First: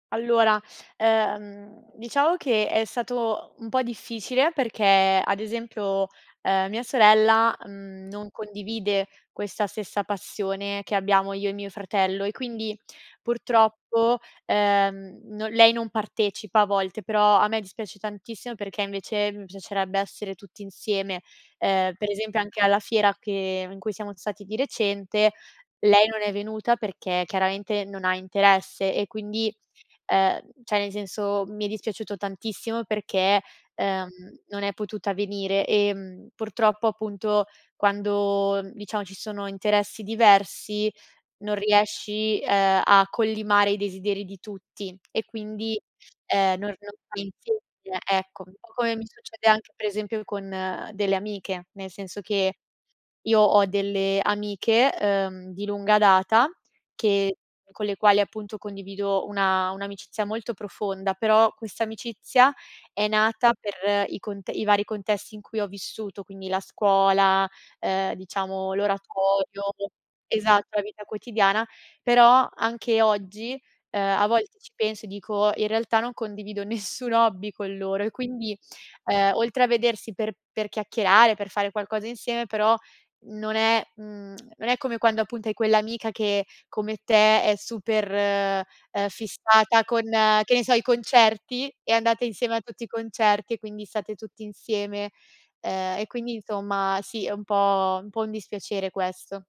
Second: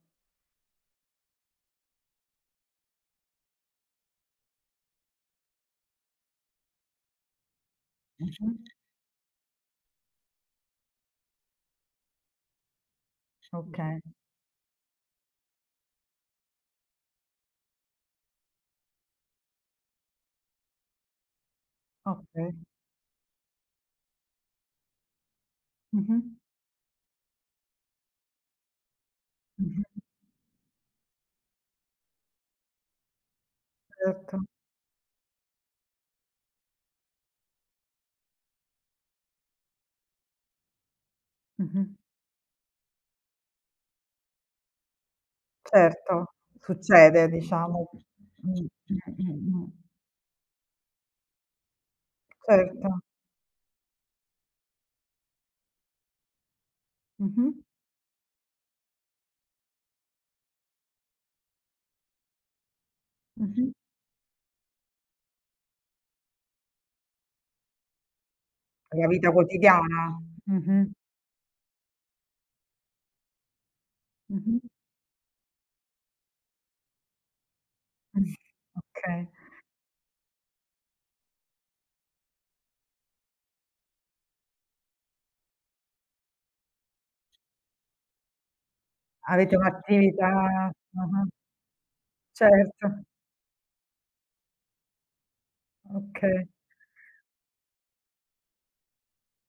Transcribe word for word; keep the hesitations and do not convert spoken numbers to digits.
Allora, ehm, diciamo che è stato un po' difficile perché ad esempio, uhm, mia sorella, mhmm, non Mh-mh. condivide questa stessa passione che abbiamo io e mio fratello e quindi Okay. purtroppo, ehm, non lei non partecipa a volte, però a me dispiace tantissimo perché invece mi piacerebbe essere tutti insieme. Ehm, per esempio Okay. anche alla fiera che in cui siamo stati di recente lei non Mh-mh. è venuta perché chiaramente non ha interesse e quindi, Mh-mh. ehm, ceh, nel senso, mi è dispiaciuto tantissimo perché, ehm, Erto. non è potuta venire e purtroppo appunto quando, diciamo, ci sono interessi diversi non Mh-mh. riesci, uhm, a collimare i desideri di tutti e quindi, Certo. ehm, non Succede, normalizzi diciamo. che ecco. Un Mh, po' come mi mh, succede mh, anche mh. per esempio con delle amiche, nel senso che Certo. io ho delle amiche, uhm, di lunga data, che Mh-mh. con le quali appunto condivido una un'amicizia molto profonda, però questa amicizia è nata Mh-mh. per i cont i vari contesti in cui ho vissuto, quindi la scuola, ehm, diciamo, La vita l'oratorio quotidiana. esatto, la Mh-mh. vita quotidiana, però anche oggi, ehm, a volte Mh-mh. ci penso e dico: "In realtà non condivido nessun hobby con loro", e Mh, quindi, okay. ehm, oltre a vedersi per per chiacchierare, per fare qualcosa insieme, però non è mhmm, non è come quando appunto hai quell'amica che come te è super, uhm, Avete fissata con, che ne un'attività so, i mh-mh. concerti e andate insieme a tutti i Certo. concerti e quindi state tutti insieme, uhm, e quindi, Okay. insomma, sì, è un po' un po' dispiacere questo.